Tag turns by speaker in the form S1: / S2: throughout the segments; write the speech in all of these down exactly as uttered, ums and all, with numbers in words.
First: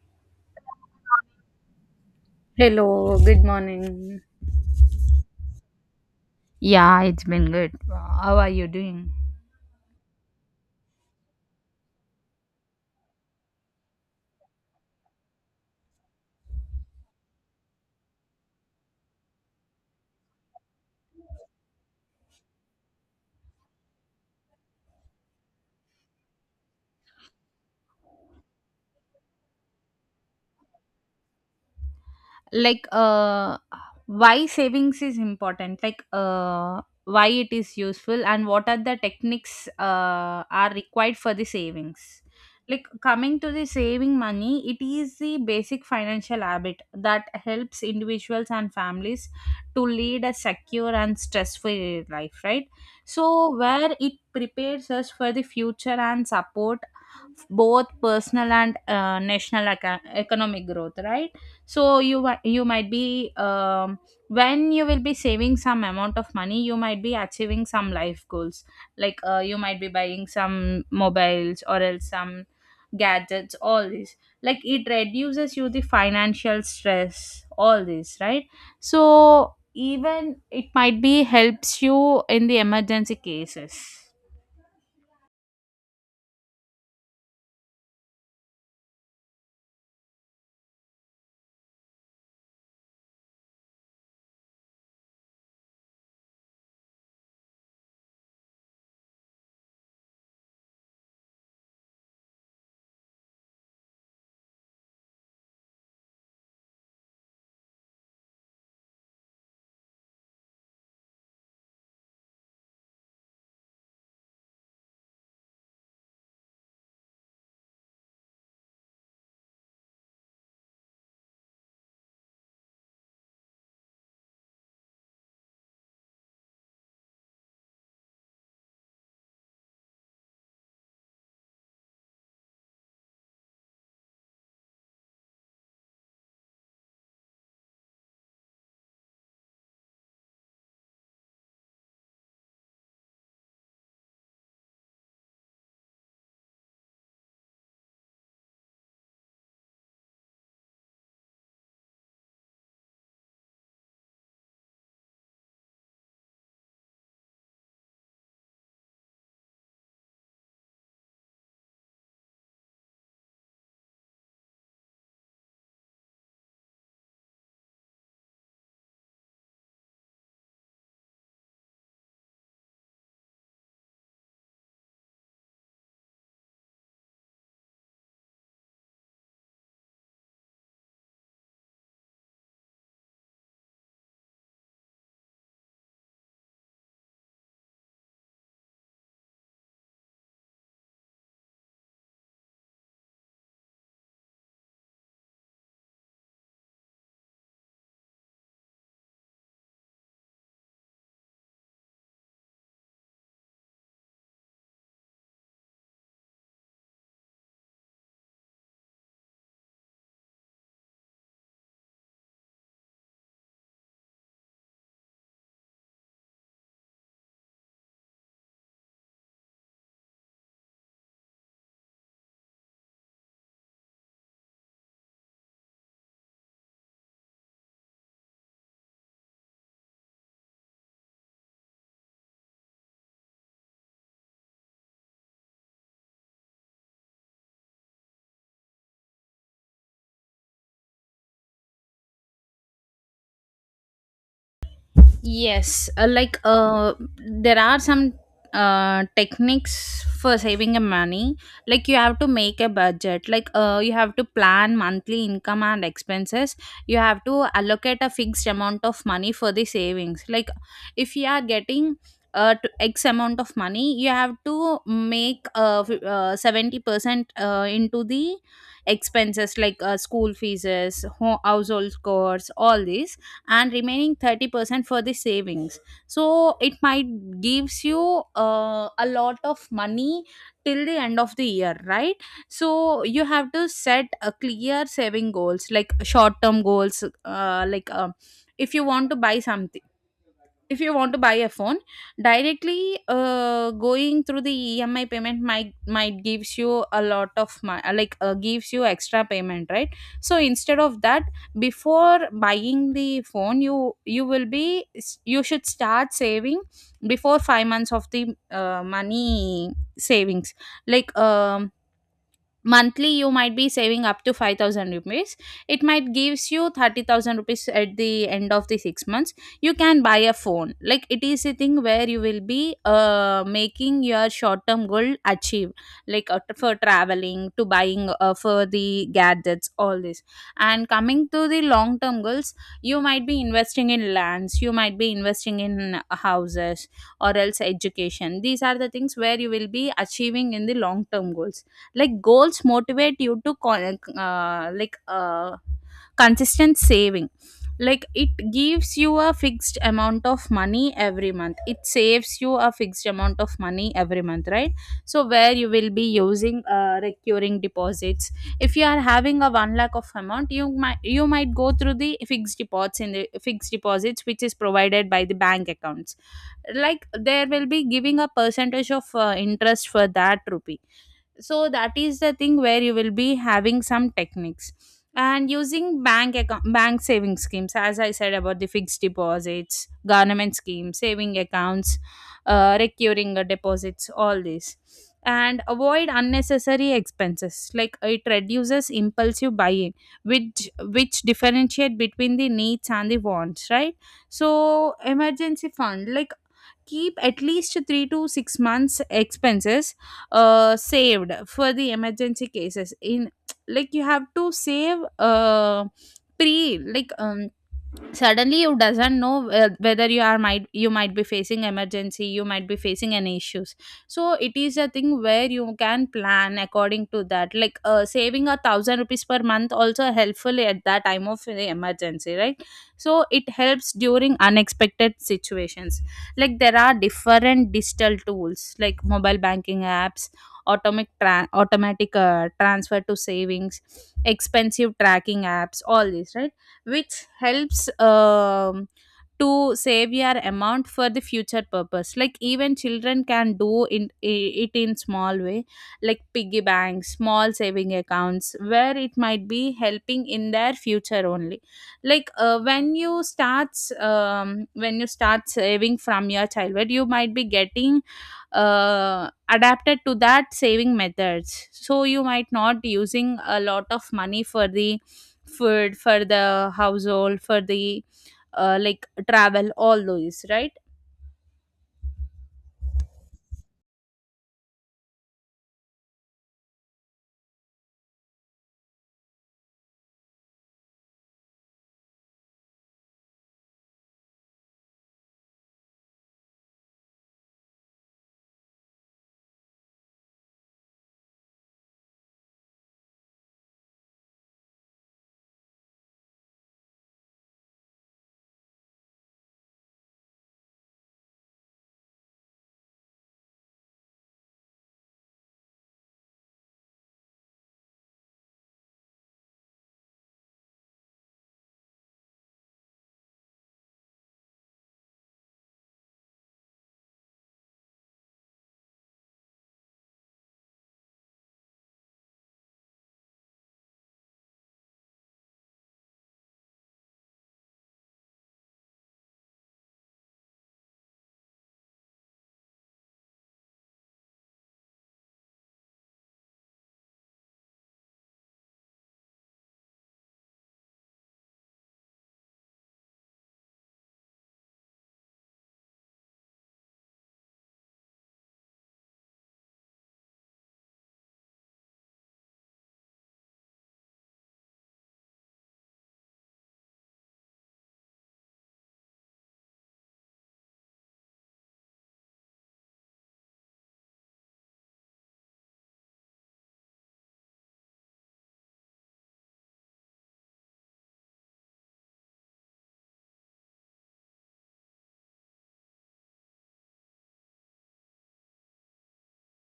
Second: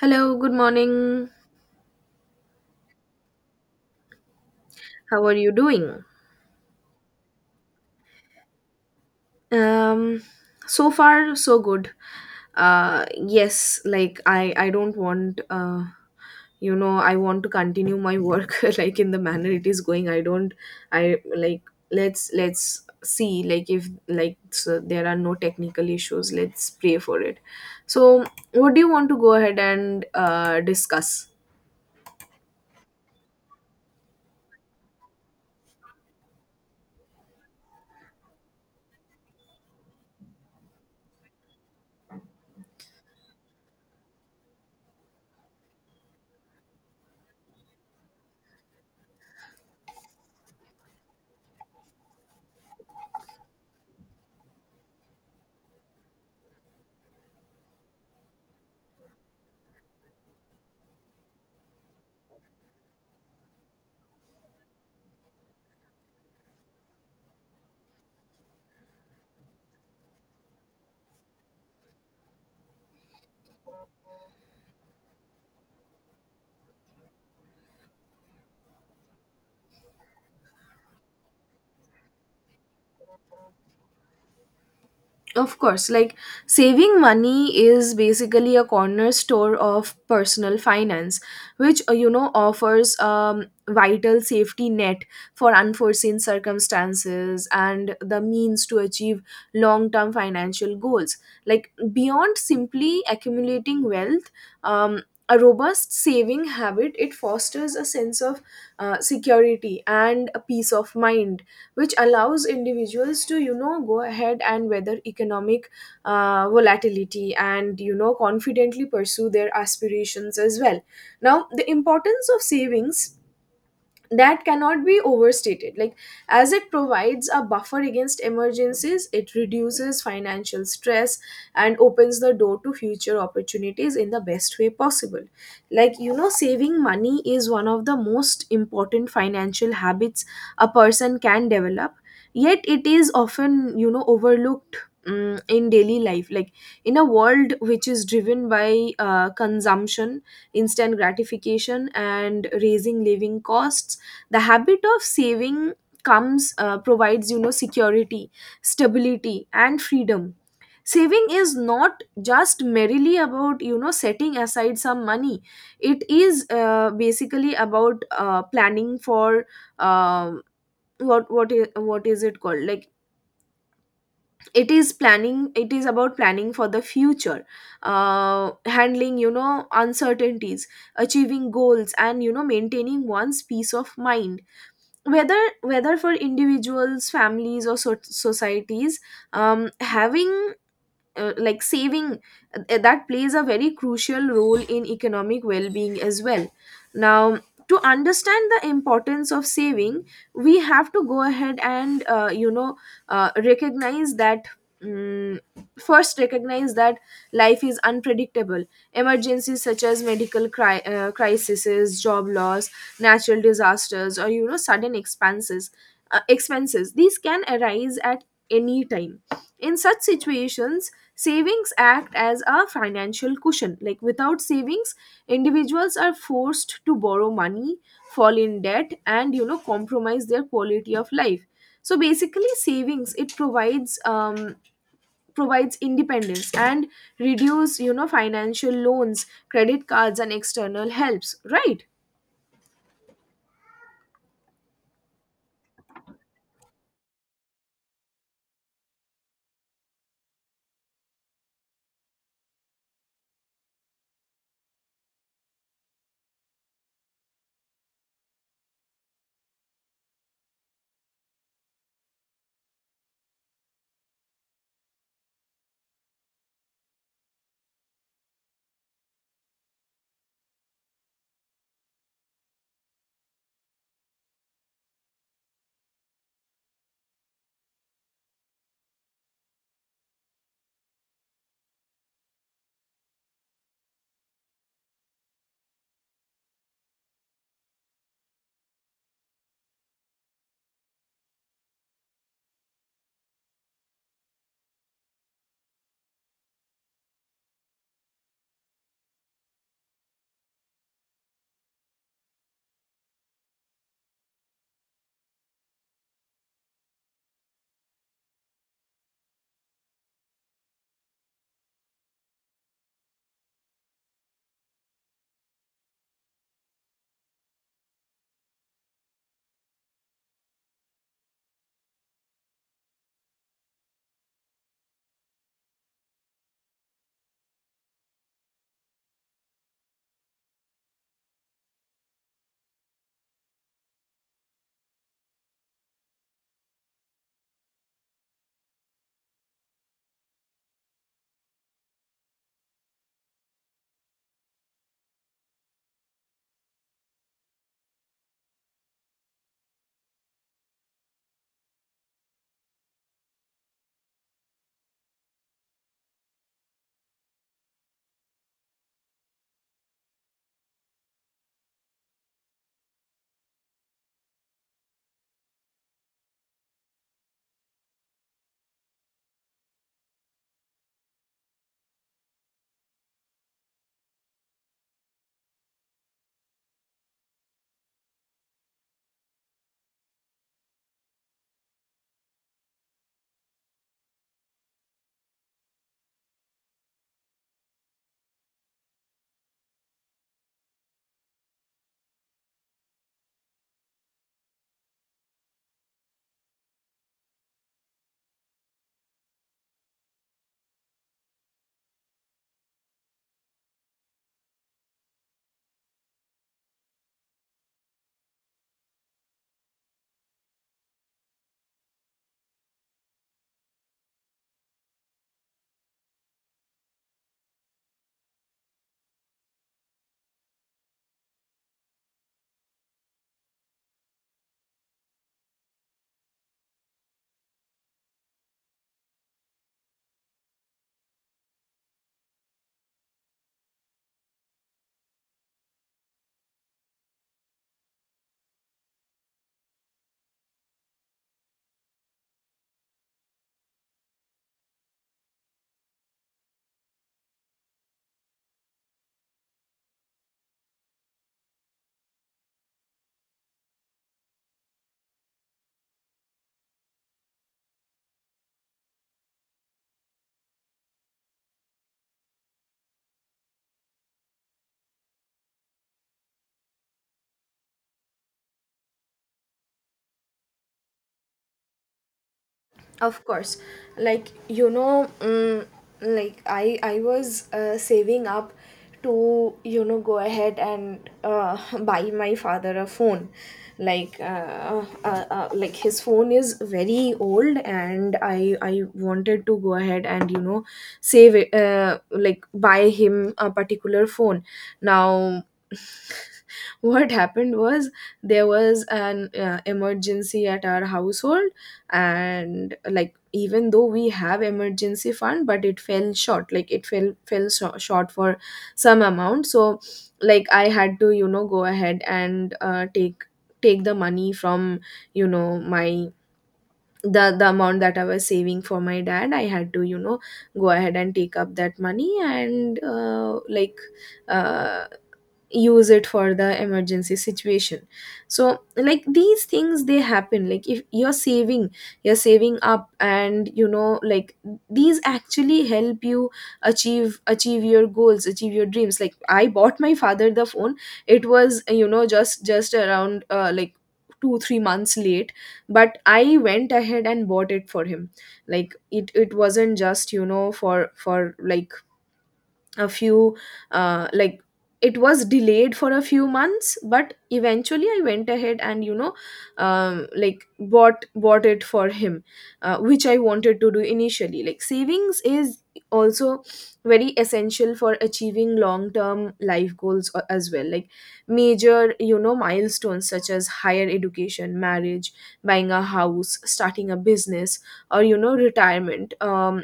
S1: Hello, good morning.
S2: Hello, good morning.
S1: How are you doing?
S2: Yeah, it's been good. How are you doing?
S1: Um, so far so good. Uh, yes, like I I don't want uh, you know, I want to continue my work like in the manner it is going. I don't I like let's let's see, like if like so there are no technical issues. Let's pray for it. So, what do you want to go ahead and uh discuss?
S2: Like, uh, why savings is important? Like, uh, why it is useful and what are the techniques uh, are required for the savings? Like coming to the saving money, it is the basic financial habit that helps individuals and families to lead a secure and stress-free life, right? So where it prepares us for the future and support both personal and uh, national eco- economic growth, right? So you wa- you might be um, when you will be saving some amount of money, you might be achieving some life goals. Like uh, you might be buying some mobiles or else some gadgets, all this. Like it reduces you the financial stress, all this, right? So even it might be helps you in the emergency cases.
S1: Of course, like saving money is basically a corner store of personal finance, which uh, you know offers um vital safety net for unforeseen circumstances and the means to achieve long-term financial goals. Like beyond simply accumulating wealth, um, a robust saving habit, it fosters a sense of uh, security and a peace of mind, which allows individuals to, you know, go ahead and weather economic uh, volatility, and, you know, confidently pursue their aspirations as well. Now, the importance of savings, that cannot be overstated, like as it provides a buffer against emergencies, it reduces financial stress and opens the door to future opportunities in the best way possible. Like, you know, saving money is one of the most important financial habits a person can develop, yet it is often, you know, overlooked mm, in daily life. Like in a world which is driven by uh, consumption, instant gratification and raising living costs, the habit of saving comes, uh, provides, you know, security, stability and freedom. Saving is not just merely about, you know, setting aside some money. It is, uh, basically about, uh, planning for, um what what is what is it called, like, it is planning it is about planning for the future, uh, handling, you know, uncertainties, achieving goals, and, you know, maintaining one's peace of mind. Whether whether for individuals, families or so- societies, um, having uh, like saving, uh, that plays a very crucial role in economic well-being as well. Now, to understand the importance of saving, we have to go ahead and, uh, you know, uh, recognize that, mm, first recognize that life is unpredictable. Emergencies such as medical cri- uh, crises, job loss, natural disasters, or, you know, sudden expanses uh, expenses. These can arise at any time. In such situations, savings act as a financial cushion. Like without savings, individuals are forced to borrow money, fall in debt, and, you know, compromise their quality of life. So basically, savings it provides um, provides independence and reduce, you know, financial loans, credit cards, and external helps. Right.
S2: Yes, uh, like uh, there are some uh, techniques for saving a money. Like you have to make a budget. Like uh, you have to plan monthly income and expenses. You have to allocate a fixed amount of money for the savings. Like if you are getting uh, to X amount of money, you have to make uh, f- uh, seventy percent uh, into the expenses like uh, school fees, ho- household costs, all these, and remaining thirty percent for the savings. So it might gives you uh, a lot of money till the end of the year, right? So you have to set a clear saving goals like short term goals, uh, like um if you want to buy something, if you want to buy a phone. Directly uh, going through the emi payment might might gives you a lot of my, like uh, gives you extra payment, right? So instead of that, before buying the phone, you you will be, you should start saving before five months of the uh, money savings. like um monthly you might be saving up to five thousand rupees. It might gives you thirty thousand rupees at the end of the six months. You can buy a phone. Like it is a thing where you will be uh, making your short term goal achieve, like uh, for traveling, to buying uh, for the gadgets, all this. And coming to the long term goals, you might be investing in lands, you might be investing in houses or else education. These are the things where you will be achieving in the long term goals. Like goals motivate you to con- uh, like uh, consistent saving. Like it gives you a fixed amount of money every month, it saves you a fixed amount of money every month, right? So where you will be using uh, recurring deposits. If you are having a one lakh of amount, you might you might go through the fixed deposits. In the fixed deposits, which is provided by the bank accounts, like there will be giving a percentage of uh, interest for that rupee. So that is the thing where you will be having some techniques and using bank account, bank saving schemes, as I said, about the fixed deposits, government schemes, saving accounts, uh, recurring uh, deposits, all this. And avoid unnecessary expenses, like it reduces impulsive buying, which which differentiate between the needs and the wants, right? So emergency fund, like keep at least three to six months expenses uh, saved for the emergency cases in. Like you have to save uh, pre like um suddenly you doesn't know uh, whether you are might you might be facing emergency, you might be facing any issues. So it is a thing where you can plan according to that. like uh, saving a thousand rupees per month also helpful at that time of the emergency, right? So it helps during unexpected situations. Like there are different digital tools like mobile banking apps, automatic tra- automatic uh, transfer to savings, expensive tracking apps, all this, right? Which helps um, to save your amount for the future purpose. Like even children can do in, i- it in small way, like piggy banks, small saving accounts, where it might be helping in their future only. like uh, when you start um, when you start saving from your childhood, you might be getting uh, adapted to that saving methods, so you might not using a lot of money for the food, for the household, for the uh, like travel, all those, right?
S1: Of course, like, you know, mm, like I I was, uh, saving up to, you know, go ahead and uh, buy my father a phone. Like, uh, uh, uh, like his phone is very old, and I I wanted to go ahead and, you know, save it, uh, like buy him a particular phone. Now, what happened was there was an uh, emergency at our household, and like even though we have emergency fund, but it fell short, like it fell fell sho- short for some amount. So like I had to, you know, go ahead and uh, take take the money from, you know, my, the the amount that I was saving for my dad. I had to, you know, go ahead and take up that money and, uh, like uh, use it for the emergency situation. So like these things, they happen. Like if you're saving, you're saving up, and, you know, like these actually help you achieve achieve your goals, achieve your dreams. Like I bought my father the phone. It was, you know, just just around, uh, like two three months late, but I went ahead and bought it for him. Like it it wasn't just, you know, for for like a few, uh, like it was delayed for a few months, but eventually I went ahead and, you know, um, like bought bought it for him, uh, which I wanted to do initially. Like savings is also very essential for achieving long term life goals a- as well. Like major, you know, milestones such as higher education, marriage, buying a house, starting a business, or, you know, retirement. um,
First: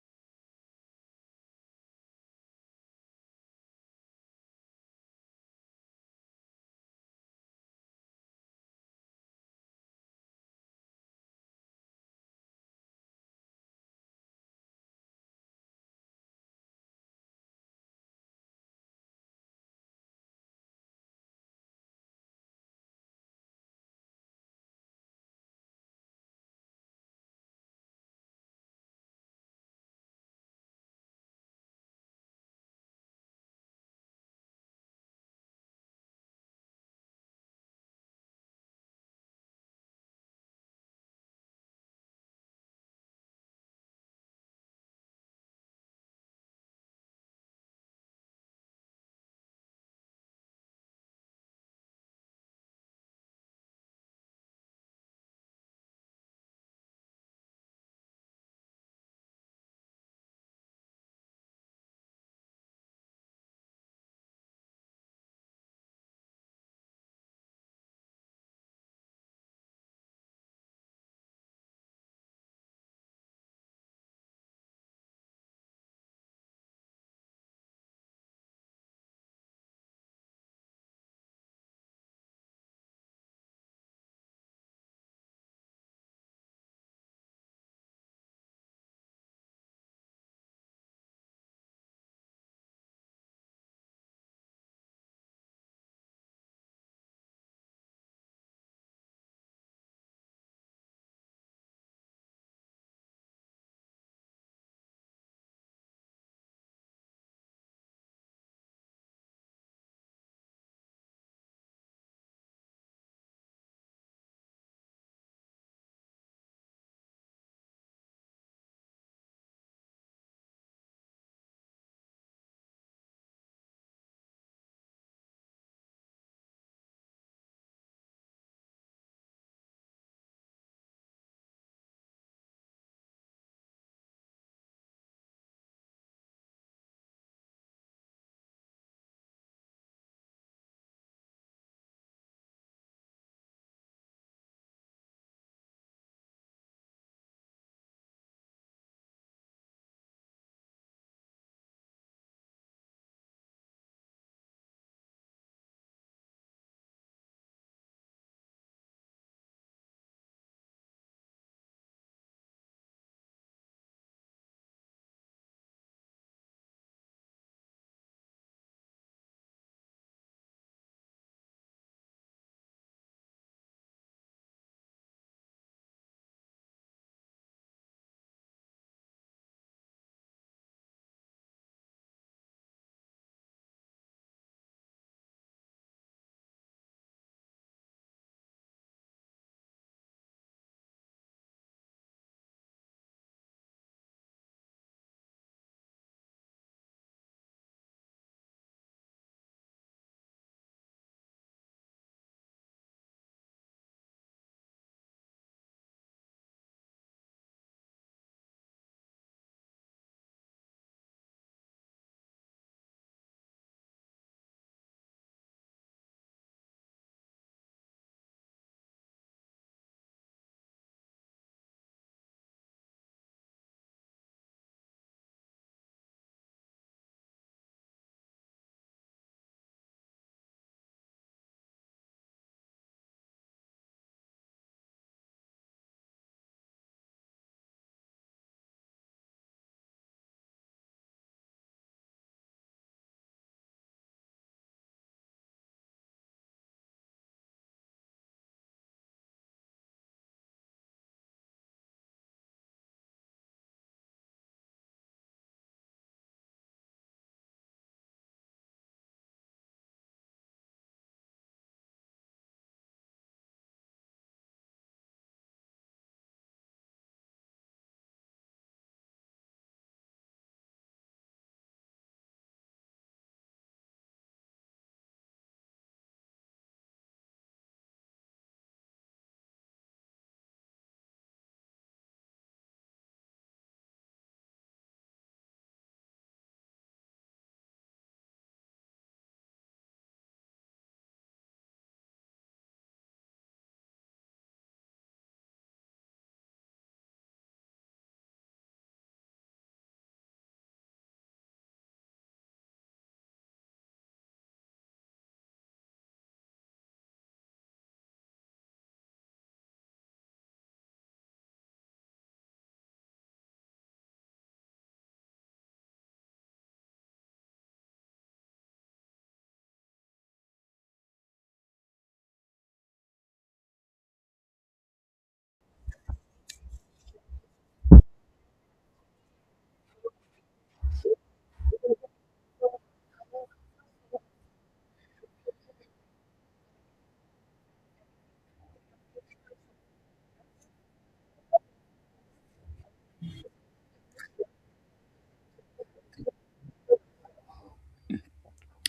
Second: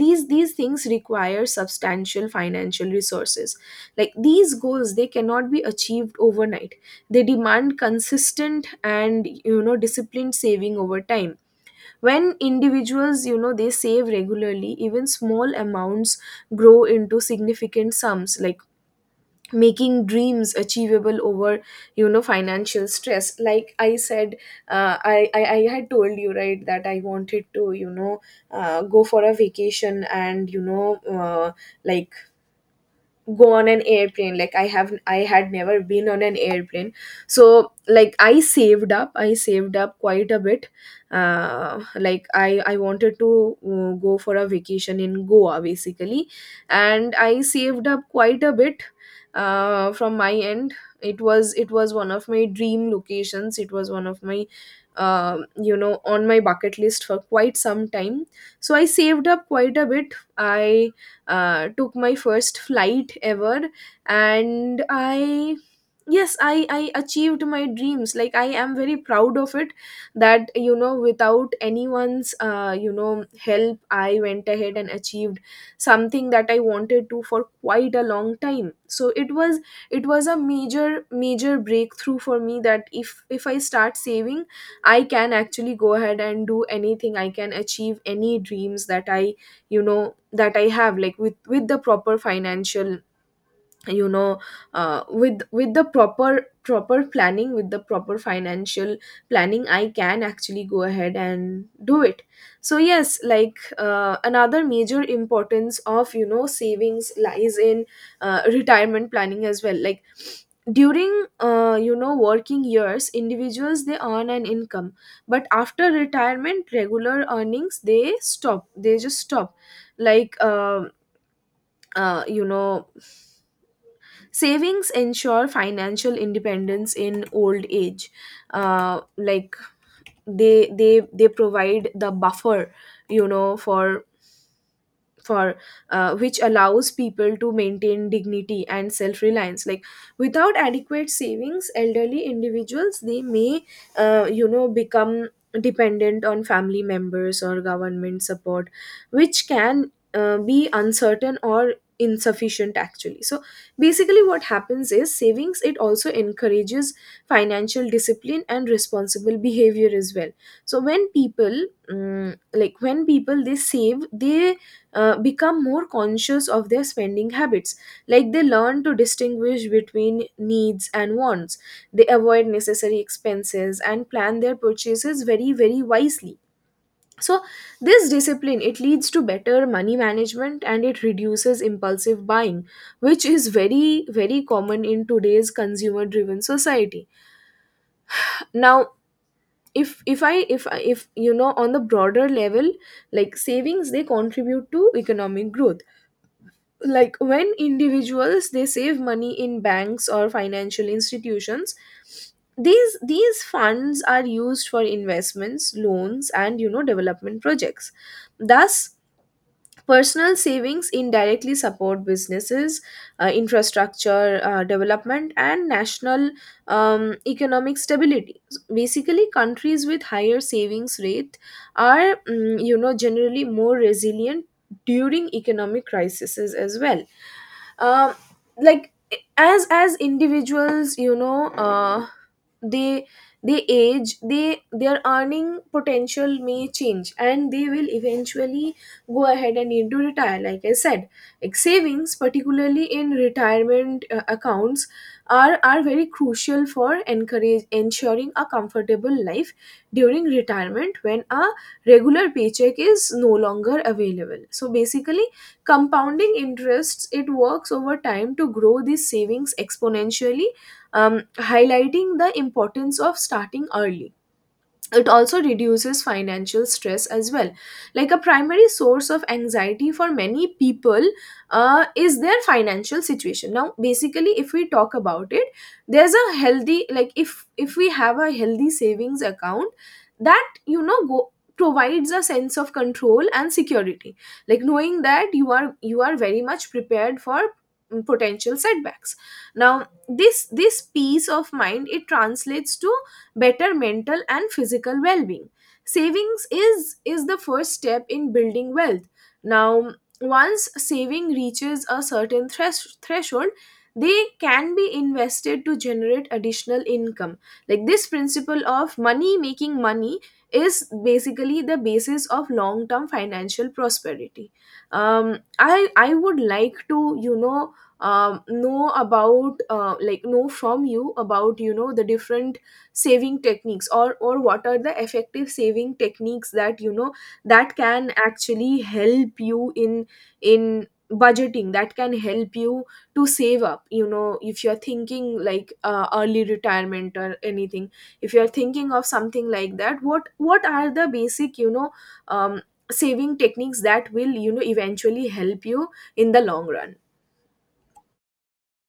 S1: these these things require substantial financial resources. Like these goals, they cannot be achieved overnight. They demand consistent and, you know, disciplined saving over time. When individuals, you know, they save regularly, even small amounts grow into significant sums, like making dreams achievable over, you know, financial stress. Like I said, uh, I, I i had told you, right, that I wanted to, you know, uh, go for a vacation, and, you know, uh, like go on an airplane. Like I have, I had never been on an airplane. So like i saved up i saved up quite a bit. Uh, like i i wanted to, uh, go for a vacation in Goa basically, and I saved up quite a bit, uh, from my end. It was, it was one of my dream locations. It was one of my, um you know, on my bucket list for quite some time. So I saved up quite a bit. I uh, took my first flight ever, and I yes I I achieved my dreams. Like I am very proud of it that, you know, without anyone's, uh, you know, help, I went ahead and achieved something that I wanted to for quite a long time. So it was it was a major major breakthrough for me that if, if I start saving, I can actually go ahead and do anything. I can achieve any dreams that I, you know that I have, like with, with the proper financial, you know, uh, with with the proper proper planning, with the proper financial planning, I can actually go ahead and do it. So yes, like, uh, another major importance of, you know, savings lies in, uh, retirement planning as well. Like during, uh, you know, working years, individuals, they earn an income, but after retirement, regular earnings, they stop they just stop. Like, uh, uh, you know savings ensure financial independence in old age, uh, like they they they provide the buffer, you know, for for uh, which allows people to maintain dignity and self-reliance. Like without adequate savings, elderly individuals, they may, uh, you know, become dependent on family members or government support, which can, uh, be uncertain or insufficient actually. So basically what happens is, savings, it also encourages financial discipline and responsible behavior as well. So when people, um, like when people, they save, they, uh, become more conscious of their spending habits. Like they learn to distinguish between needs and wants. They avoid necessary expenses and plan their purchases very very wisely. So this discipline, it leads to better money management, and it reduces impulsive buying, which is very very common in today's consumer driven society. Now, if if i if I- if you know, on the broader level, like savings, they contribute to economic growth. Like when individuals, they save money in banks or financial institutions, these these funds are used for investments, loans, and, you know, development projects. Thus, personal savings indirectly support businesses, uh, infrastructure, uh, development, and national, um, economic stability. Basically, countries with higher savings rate are, mm, you know, generally more resilient during economic crises as well. um like as as individuals, you know, uh they they age, they their earning potential may change, and they will eventually go ahead and need to retire. Like I said, like savings, particularly in retirement, uh, accounts, are, are very crucial for encourage ensuring a comfortable life during retirement, when a regular paycheck is no longer available. So basically, compounding interests, it works over time to grow these savings exponentially, um, highlighting the importance of starting early. It also reduces financial stress as well. Like a primary source of anxiety for many people, uh, is their financial situation. Now, basically if we talk about it, there's a healthy, like if, if we have a healthy savings account, that, you know, go provides a sense of control and security. Like knowing that you are, you are very much prepared for, mm, potential setbacks. Now this, this peace of mind, it translates to better mental and physical well-being. Savings is, is the first step in building wealth. Now, once saving reaches a certain thresh- threshold, they can be invested to generate additional income, like this principle of money making money is basically the basis of long term financial prosperity. Um i i would like to, you know, um, know about, uh, like know from you about, you know, the different saving techniques, or, or what are the effective saving techniques that, you know, that can actually help you in, in budgeting, that can help you to save up, you know, if you're thinking like, uh, early retirement or anything. If you're thinking of something like that, what what are the basic, you know, um, saving techniques that will, you know, eventually help you in the long run.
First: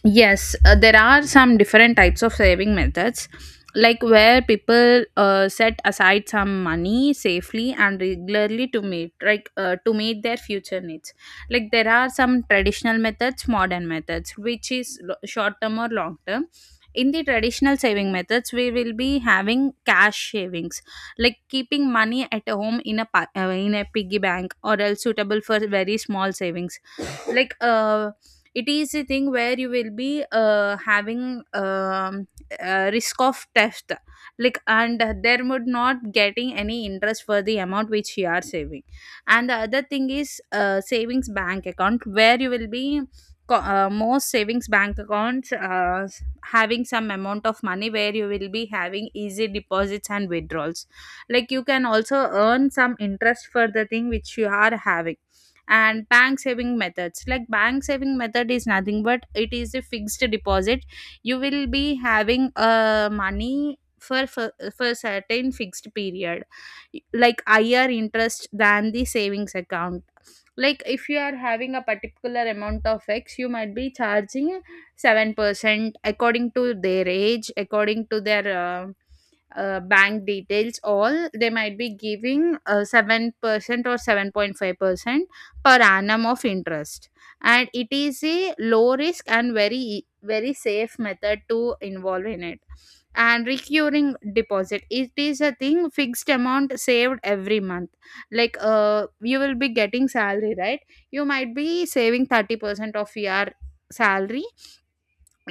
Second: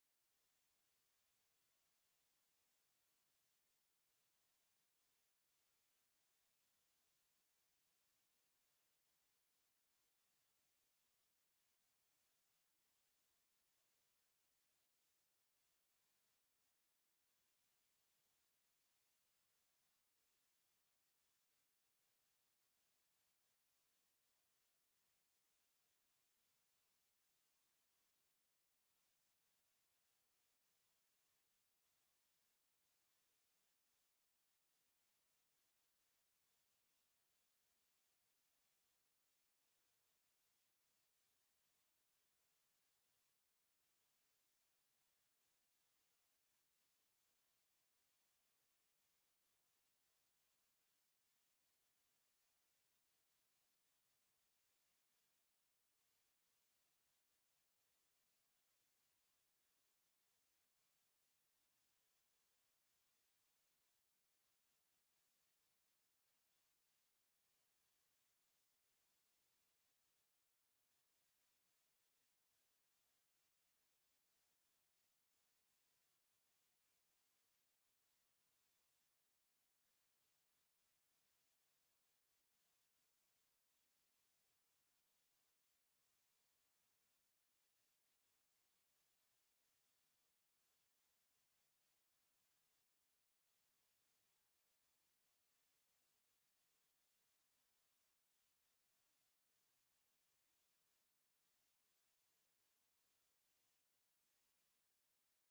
S2: Yes, uh, there are some different types of saving methods, like where people uh, set aside some money safely and regularly to meet, like uh, to meet their future needs. Like there are some traditional methods, modern methods, which is lo- short term or long term. In the traditional saving methods, we will be having cash savings, like keeping money at home in a pa- uh, in a piggy bank, or else suitable for very small savings. like uh it is a thing where you will be uh having um uh, risk of theft. Like, and there would not getting any interest for the amount which you are saving. And the other thing is uh, savings bank account, where you will be co- uh, most savings bank accounts uh, s- having some amount of money, where you will be having easy deposits and withdrawals. Like you can also earn some interest for the thing which you are having. And bank saving methods, like bank saving method is nothing but it is a fixed deposit. You will be having uh, money for, for for certain fixed period. Like higher interest than the savings account. Like if you are having a particular amount of X, you might be charging seven percent according to their age, according to their uh, uh, bank details, all they might be giving uh, seven percent or seven point five percent per annum of interest. And it is a low risk and very e, very safe method to involve in it. And recurring deposit, it is a thing fixed amount saved every month. like uh you will be getting salary, right? You might be saving thirty percent of your salary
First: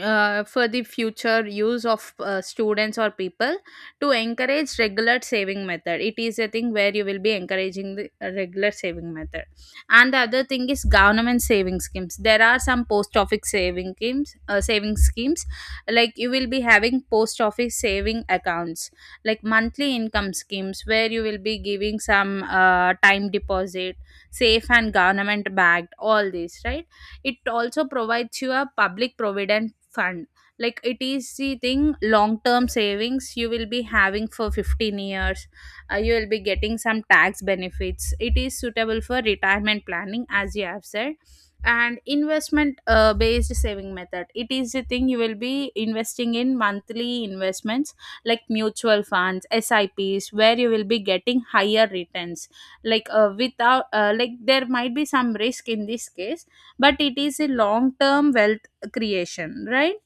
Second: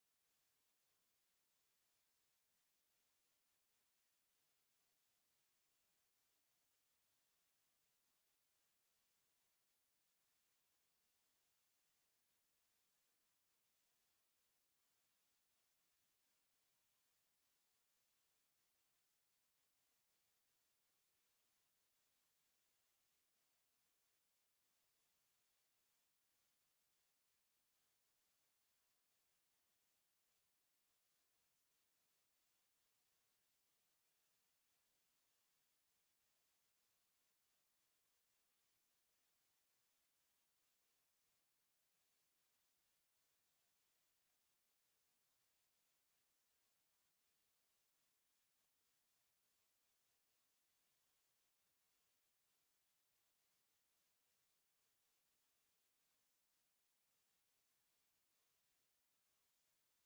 S2: uh, for the future use of uh, students or people. To encourage regular saving method, it is a thing where you will be encouraging the uh, regular saving method. And the other thing is government saving schemes. There are some post office saving schemes, uh, saving schemes. Like you will be having post office saving accounts, like monthly income schemes, where you will be giving some uh, time deposit, safe and government backed, all these, right? It also provides you a public provident fund. Like it is the thing long term savings, you will be having for fifteen years. Uh, you will be getting some tax benefits, it is suitable for retirement planning as you have said. And investment uh, based saving method, it is the thing you will be investing in monthly investments like mutual funds, sips, where you will be getting higher returns. Like uh, without uh, like there might be some risk in this case, but it is a long term wealth creation, right?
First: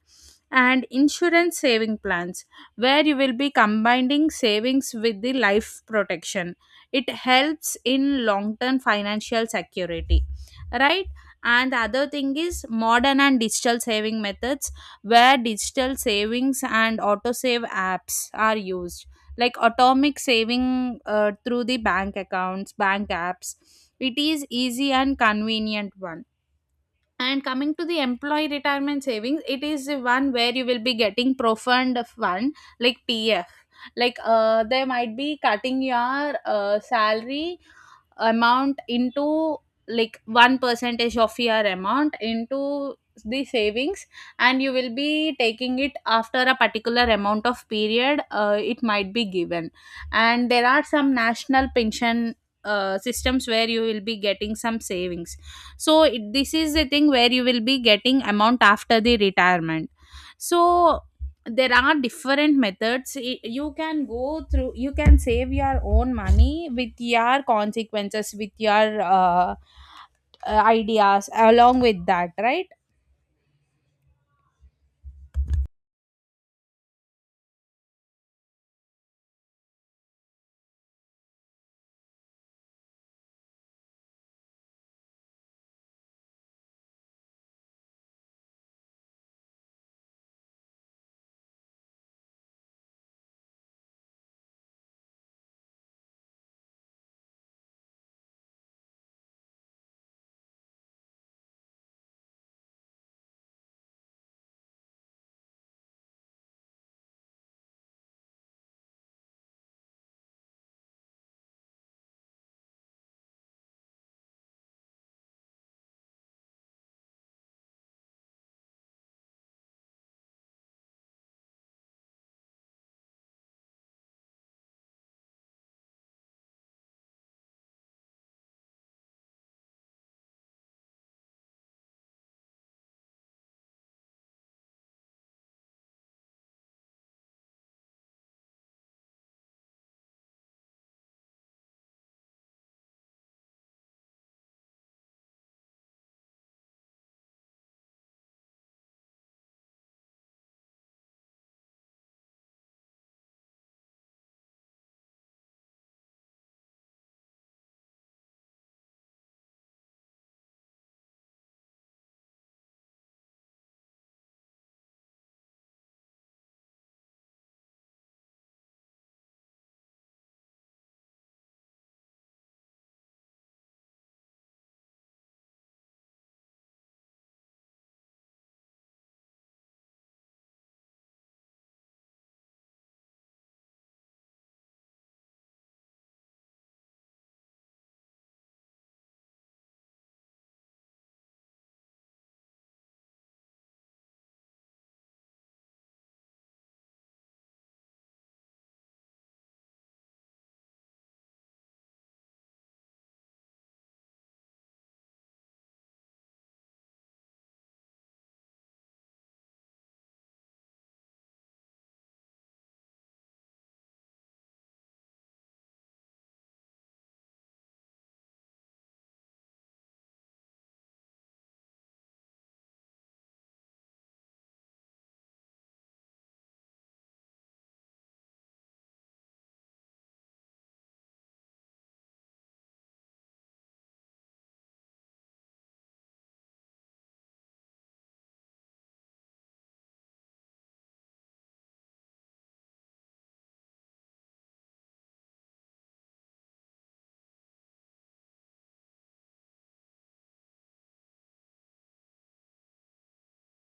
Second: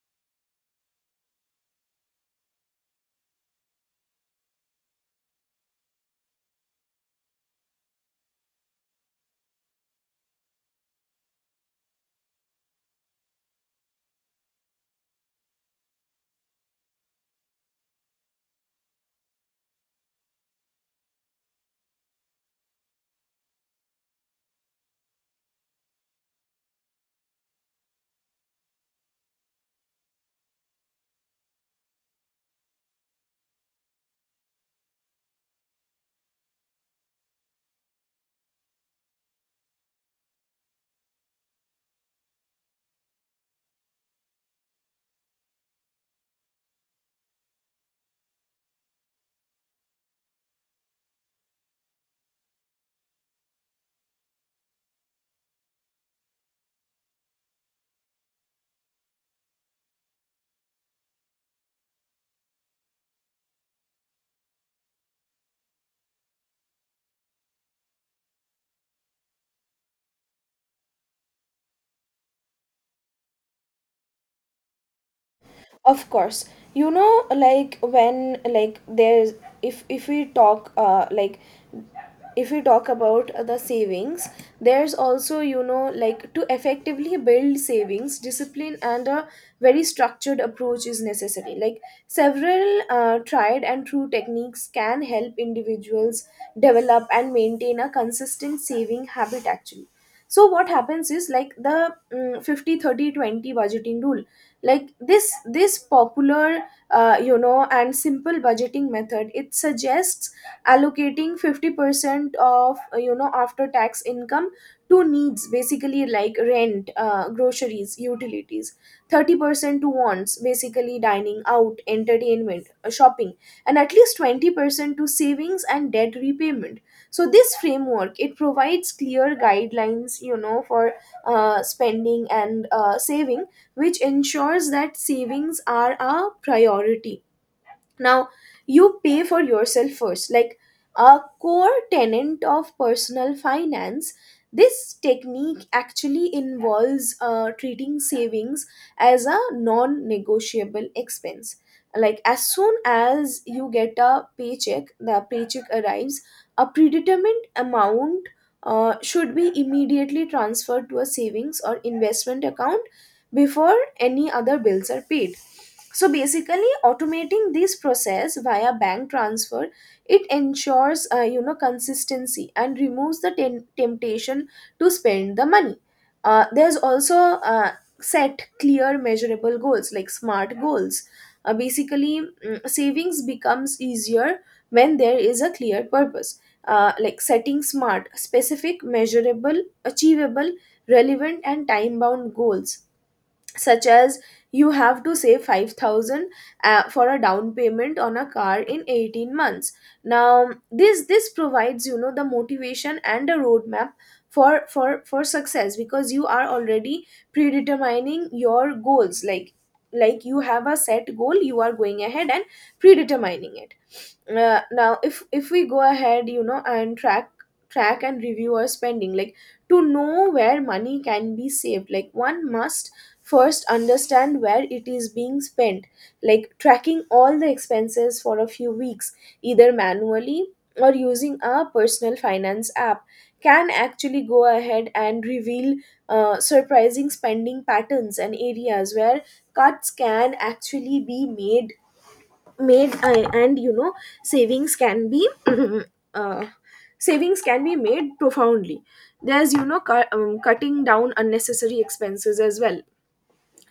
S2: And insurance saving plans, where you will be combining savings with the life protection. It helps in long term financial security, right? And the other thing is modern and digital saving methods, where digital savings and auto save apps are used, like atomic saving uh, through the bank accounts, bank apps. It is easy and convenient one. And coming to the employee retirement savings, it is the one where you will be getting profound fund like P F. Like uh, they might be cutting your uh, salary amount into, like one percentage of your amount into the savings, and you will be taking it after a particular amount of period, uh, it might be given. And there are some national pension uh, systems, where you will be getting some savings. So it, this is the thing where you will be getting amount after the retirement. So there are different methods I- you can go through, you can save your own money with your consequences, with your uh, uh, ideas along with that, right?
S1: Of course, you know, like when like there's if if we talk uh like if we talk about uh, the savings, there's also, you know, like, to effectively build savings discipline, and a very structured approach is necessary. Like several uh, tried and true techniques can help individuals develop and maintain a consistent saving habit, actually. So what happens is, like, the mm fifty thirty twenty budgeting rule. Like, this this popular, uh, you know, and simple budgeting method, it suggests allocating fifty percent of, uh, you know, after tax income to needs, basically like rent, uh, groceries, utilities; thirty percent to wants, basically dining out, entertainment, uh, shopping; and at least twenty percent to savings and debt repayment. So this framework, it provides clear guidelines, you know, for uh, spending and uh, saving, which ensures that savings are a priority. Now, you pay for yourself first, like a core tenant of personal finance. This technique actually involves uh, treating savings as a non-negotiable expense. Like, as soon as you get a paycheck the paycheck arrives, a predetermined amount uh, should be immediately transferred to a savings or investment account before any other bills are paid. So basically automating this process via bank transfer, it ensures, uh, you know, consistency, and removes the tem- temptation to spend the money. Uh, there's also, uh, set clear, measurable goals, like smart goals. Uh, basically, mm, savings becomes easier when there is a clear purpose. Uh, like setting smart, specific, measurable, achievable, relevant, and time bound goals, such as you have to save five thousand uh, for a down payment on a car in eighteen months. Now, this this provides, you know, the motivation and a roadmap for for for success, because you are already predetermining your goals. like like you have a set goal, you are going ahead and predetermining it. Uh, now, if if we go ahead, you know, and track, track and review our spending, like to know where money can be saved, like one must first understand where it is being spent. Like, tracking all the expenses for a few weeks, either manually or using a personal finance app, can actually go ahead and reveal uh, surprising spending patterns and areas where cuts can actually be made made uh, And, you know, savings can be uh, savings can be made profoundly. There's, you know, cu- um, cutting down unnecessary expenses as well.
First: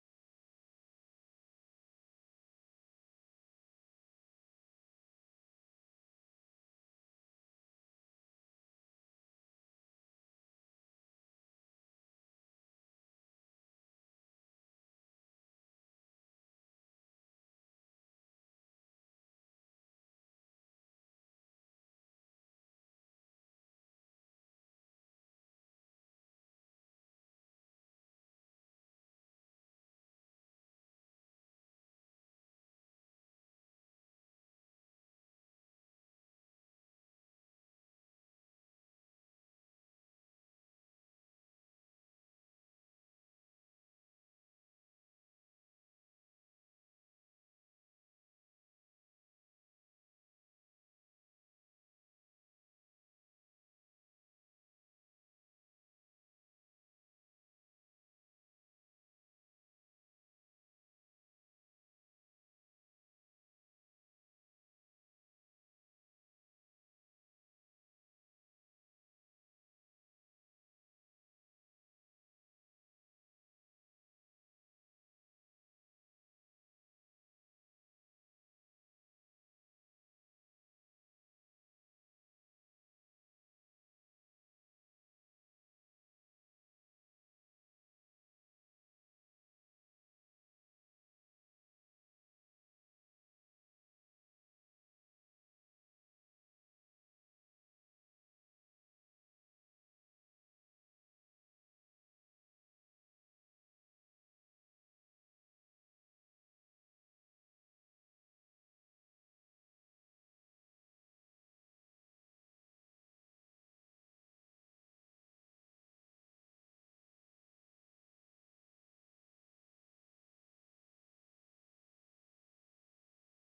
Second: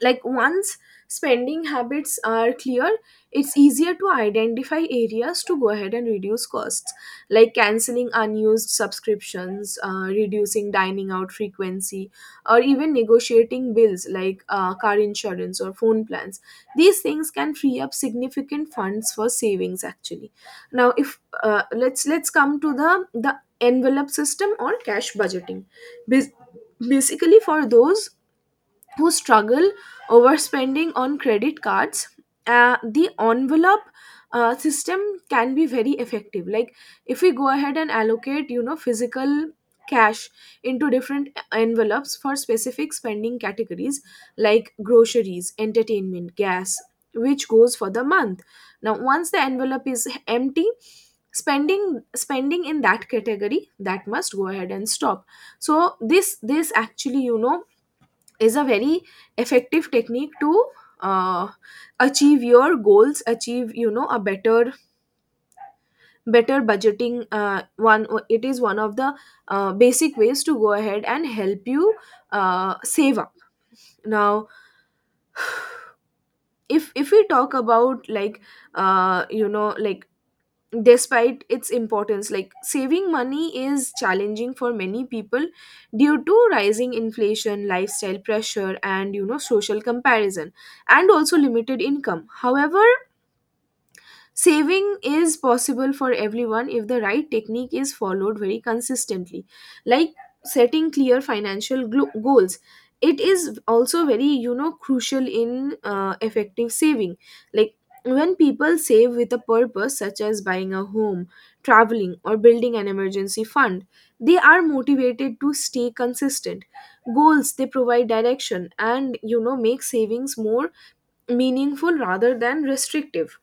S1: Like, once spending habits are clear, it's easier to identify areas to go ahead and reduce costs, like canceling unused subscriptions, uh, reducing dining out frequency, or even negotiating bills like uh, car insurance or phone plans. These things can free up significant funds for savings, actually. Now, if uh, let's let's come to the the envelope system, or cash budgeting. Bas- Basically, for those who struggle over spending on credit cards, uh, the envelope uh, system can be very effective. Like, if we go ahead and allocate, you know, physical cash into different envelopes for specific spending categories like groceries, entertainment, gas, which goes for the month. Now, once the envelope is empty, spending spending in that category, that must go ahead and stop. So this this actually, you know, is a very effective technique to uh, achieve your goals, achieve, you know, a better better budgeting. Uh, one it is one of the uh, basic ways to go ahead and help you uh, save up. Now, if if we talk about, like, uh, you know, like, despite its importance, like, saving money is challenging for many people due to rising inflation, lifestyle pressure, and, you know, social comparison, and also limited income. However, saving is possible for everyone if the right technique is followed very consistently. Like, setting clear financial glo- goals, it is also very, you know, crucial in uh, effective saving. Like, when people save with a purpose, such as buying a home, traveling, or building an emergency fund, they are motivated to stay consistent. Goals, they provide direction and, you know, make savings more meaningful rather than restrictive.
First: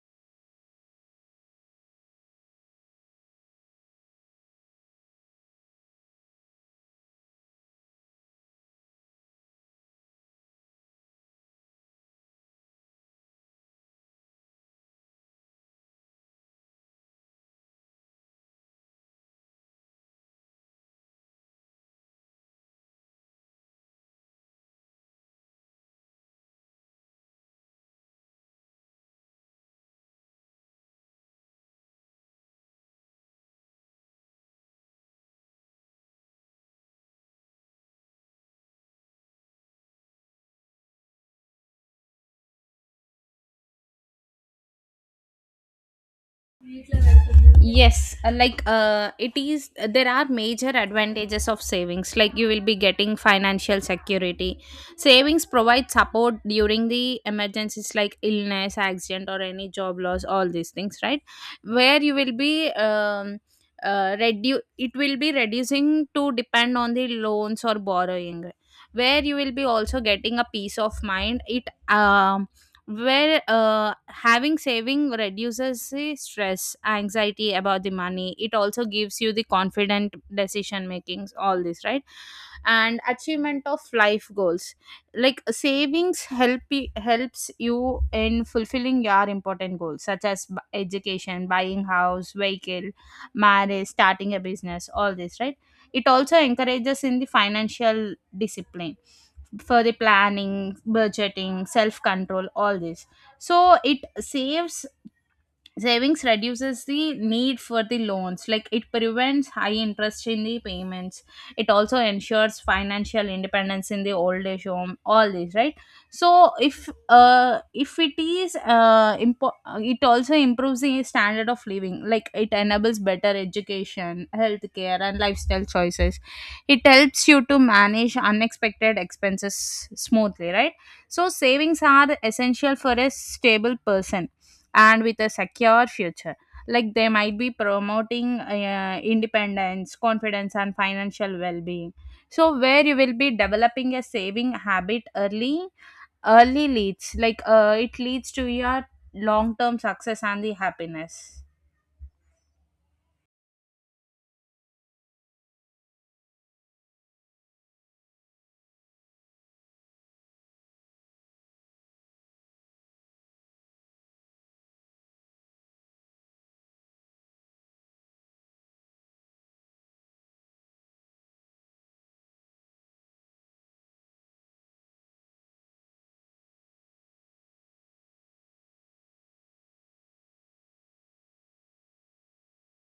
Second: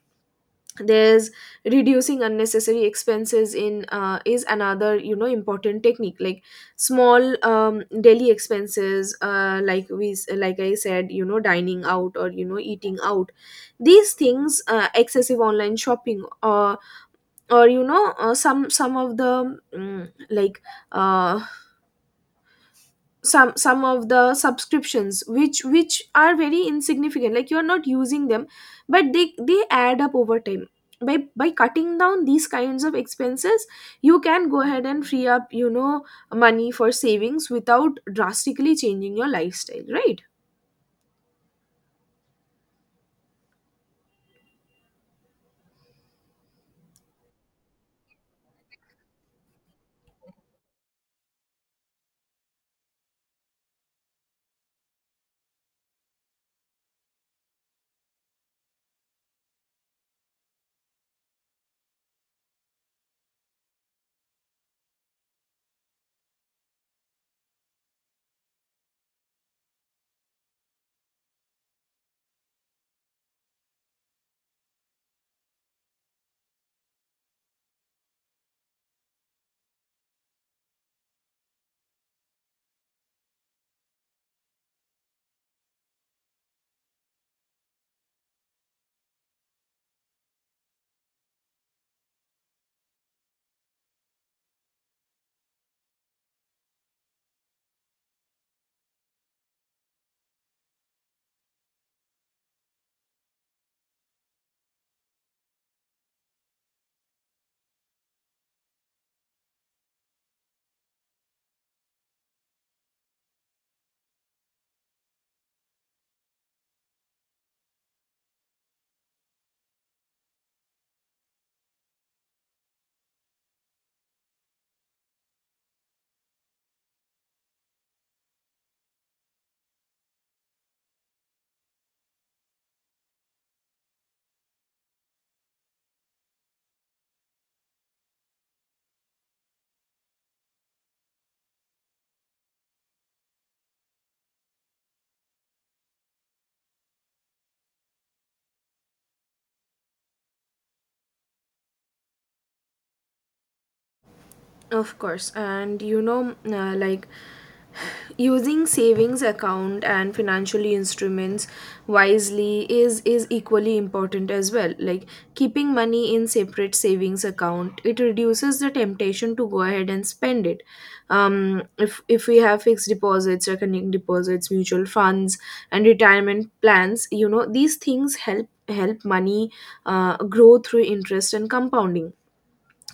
S1: There's reducing unnecessary expenses in uh, is another, you know, important technique. Like, small um, daily expenses, uh, like, we like I said, you know, dining out, or, you know, eating out, these things, uh, excessive online shopping, or or you know, uh, some some of the mm, like uh, some some of the subscriptions which which are very insignificant, like you're not using them but they they add up over time. By by cutting down these kinds of expenses, you can go ahead and free up, you know, money for savings without drastically changing your lifestyle, right?
S2: Yes, uh, like uh, it is, there are major advantages of savings. Like you will be getting financial security. Savings provide support during the emergencies like illness, accident, or any job loss, all these things, right? Where you will be, um, uh, redu- it will be reducing to depend on the loans or borrowing. Where you will be also getting a peace of mind. It um where uh, having saving reduces the stress anxiety about the money, it also gives you the confident decision makings, all this, right? And achievement of life goals, like savings help you, helps you in fulfilling your important goals such as b- education, buying house, vehicle, marriage, starting a business, all this, right? It also encourages in the financial discipline for the planning, budgeting, self control, all this. So it saves, savings reduces the need for the loans, like it prevents high interest in the payments. It also ensures financial independence in the old age home, all this, right? So if uh if it is uh impo- it also improves the standard of living, like it enables better education, healthcare, and lifestyle choices. It helps you to manage unexpected expenses smoothly, right? So savings are essential for a stable person and with a secure future. Like they might be promoting uh, independence, confidence, and financial well-being. So where you will be developing a saving habit early, early leads, like uh, it leads to your long-term success and the happiness.
S1: Of course, and, you know, uh, like, using savings account and financial instruments wisely is is equally important as well. Like, keeping money in separate savings account, it reduces the temptation to go ahead and spend it. Um, if if we have fixed deposits, reckoning deposits, mutual funds, and retirement plans, you know, these things help help money uh, grow through interest and compounding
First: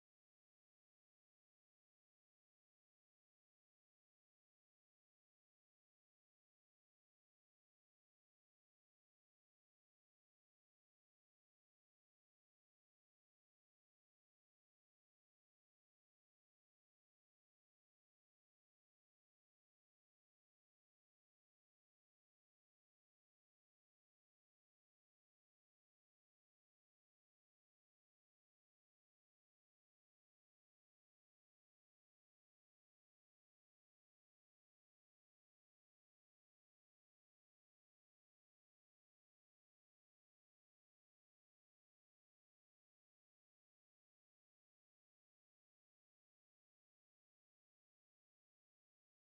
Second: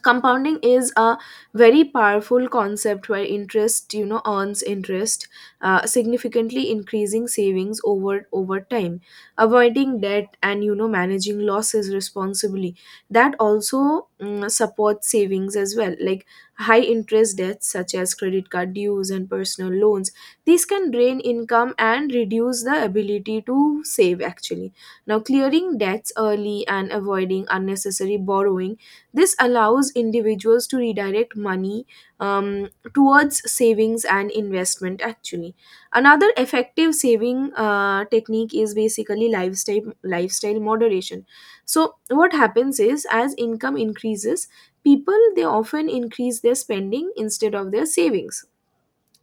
S1: compounding is a very powerful concept where interest, you know, earns interest, uh, significantly increasing savings over over time. Avoiding debt, and, you know, managing losses responsibly, that also, mm, supports savings as well. Like, high interest debts such as credit card dues and personal loans, these can drain income and reduce the ability to save, actually. Now, clearing debts early and avoiding unnecessary borrowing, this allows individuals to redirect money um, towards savings and investment, actually. Another effective saving uh, technique is basically lifestyle, lifestyle moderation. So what happens is, as income increases, people they often increase their spending instead of their savings.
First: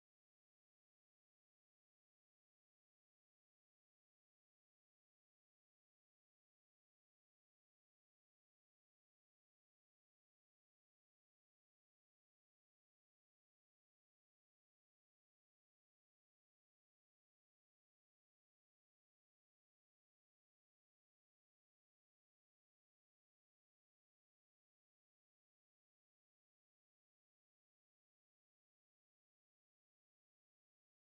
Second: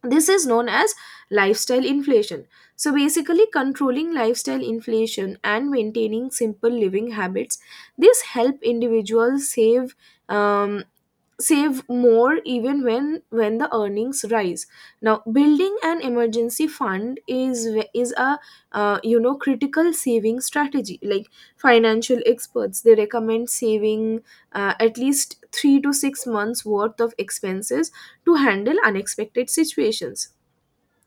S1: This is known as lifestyle inflation. So basically controlling lifestyle inflation and maintaining simple living habits, this help individuals save, um, save more, even when when the earnings rise. Now, building an emergency fund is w- is a uh, you know, critical saving strategy. Like, financial experts, they recommend saving uh, at least three to six months worth of expenses to handle unexpected situations.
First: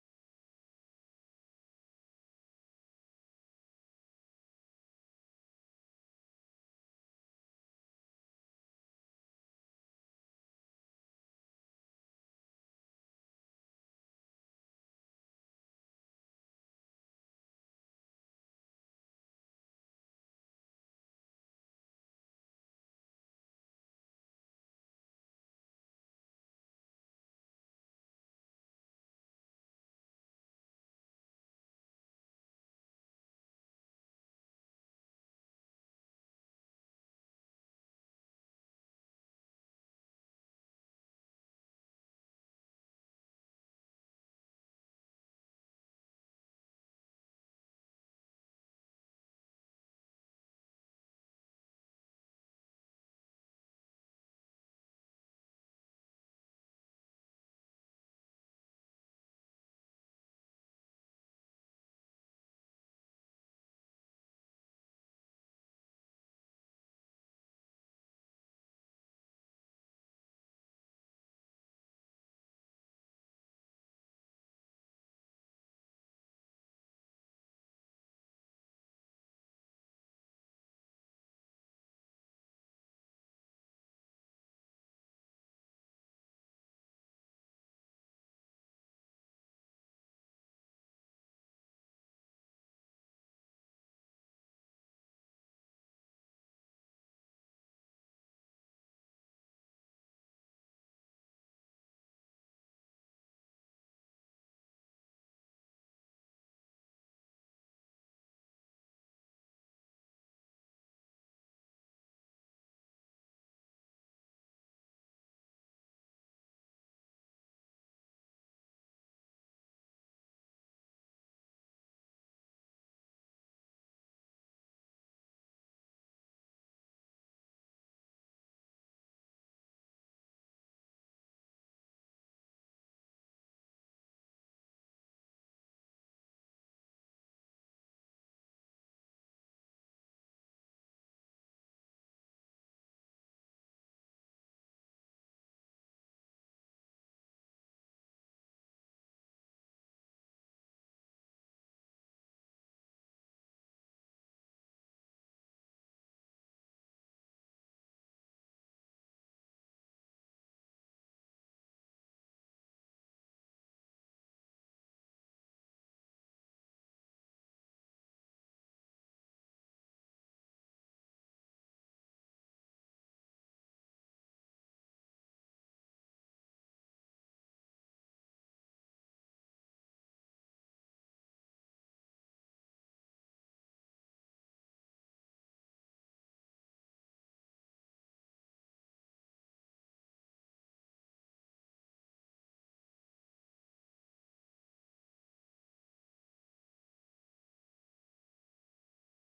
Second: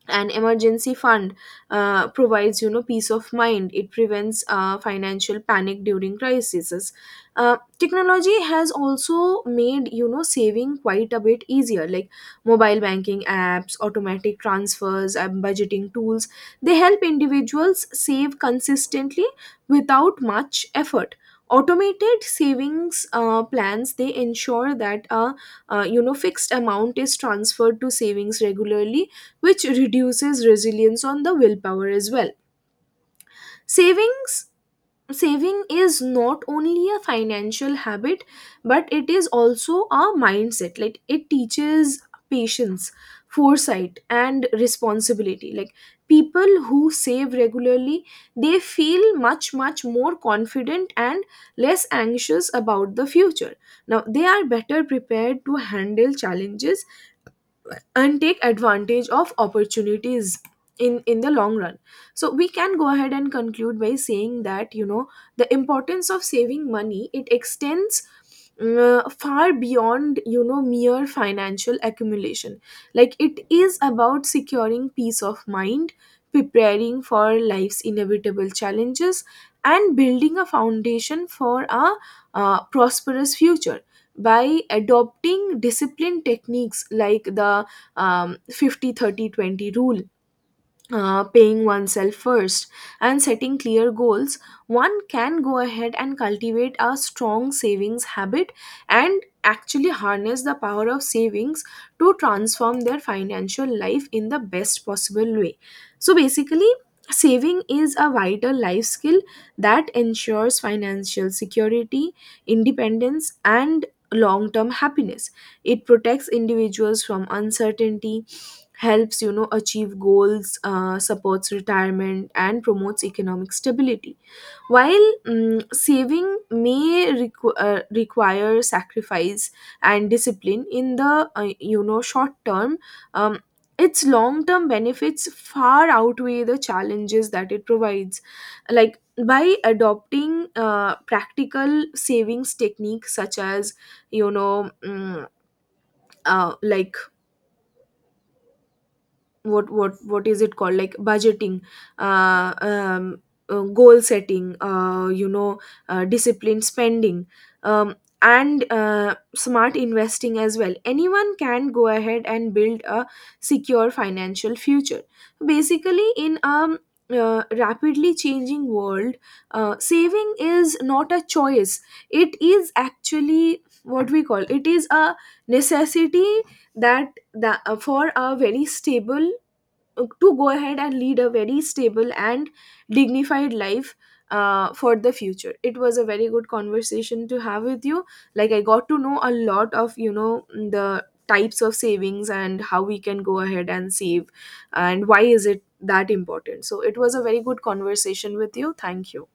S1: An emergency fund uh, provides, you know, peace of mind, it prevents uh, financial panic during crises. Uh, technology has also made, you know, saving quite a bit easier. Like mobile banking apps, automatic transfers, and budgeting tools, they help individuals save consistently without much effort. Automated savings uh, plans, they ensure that a uh, you know, fixed amount is transferred to savings regularly, which reduces resilience on the willpower as well. Savings Saving is not only a financial habit, but it is also a mindset. Like, it teaches patience, foresight, and responsibility. Like, people who save regularly, they feel much much more confident and less anxious about the future. Now they are better prepared to handle challenges and take advantage of opportunities in in the long run. So we can go ahead and conclude by saying that, you know, the importance of saving money, it extends uh, far beyond, you know, mere financial accumulation. Like, it is about securing peace of mind, preparing for life's inevitable challenges, and building a foundation for a uh, prosperous future. By adopting disciplined techniques like the um, fifty, thirty, twenty rule, uh, paying oneself first, and setting clear goals, one can go ahead and cultivate a strong savings habit, and actually harness the power of savings to transform their financial life in the best possible way. So basically, saving is a vital life skill that ensures financial security, independence, and long term happiness. It protects individuals from uncertainty, helps, you know, achieve goals, uh, supports retirement, and promotes economic stability. While, mm saving may requ- uh, require sacrifice and discipline in the, uh, you know, short term, um, its long term benefits far outweigh the challenges that it provides. Like, by adopting uh, practical savings techniques such as, you know, mm, uh, like, what what what is it called, like, budgeting, uh, um, uh, goal setting, uh, you know, uh, disciplined spending, um, and uh, smart investing as well, anyone can go ahead and build a secure financial future. Basically, in a um, uh, rapidly changing world, uh, saving is not a choice, it is actually, what we call, it is a necessity that, that uh, for a very stable to go ahead and lead a very stable and dignified life uh, for the future. It was a very good conversation to have with you. Like, I got to know a lot of, you know, the types of savings and how we can go ahead and save, and why is it that important. So it was a very good conversation with you. Thank you.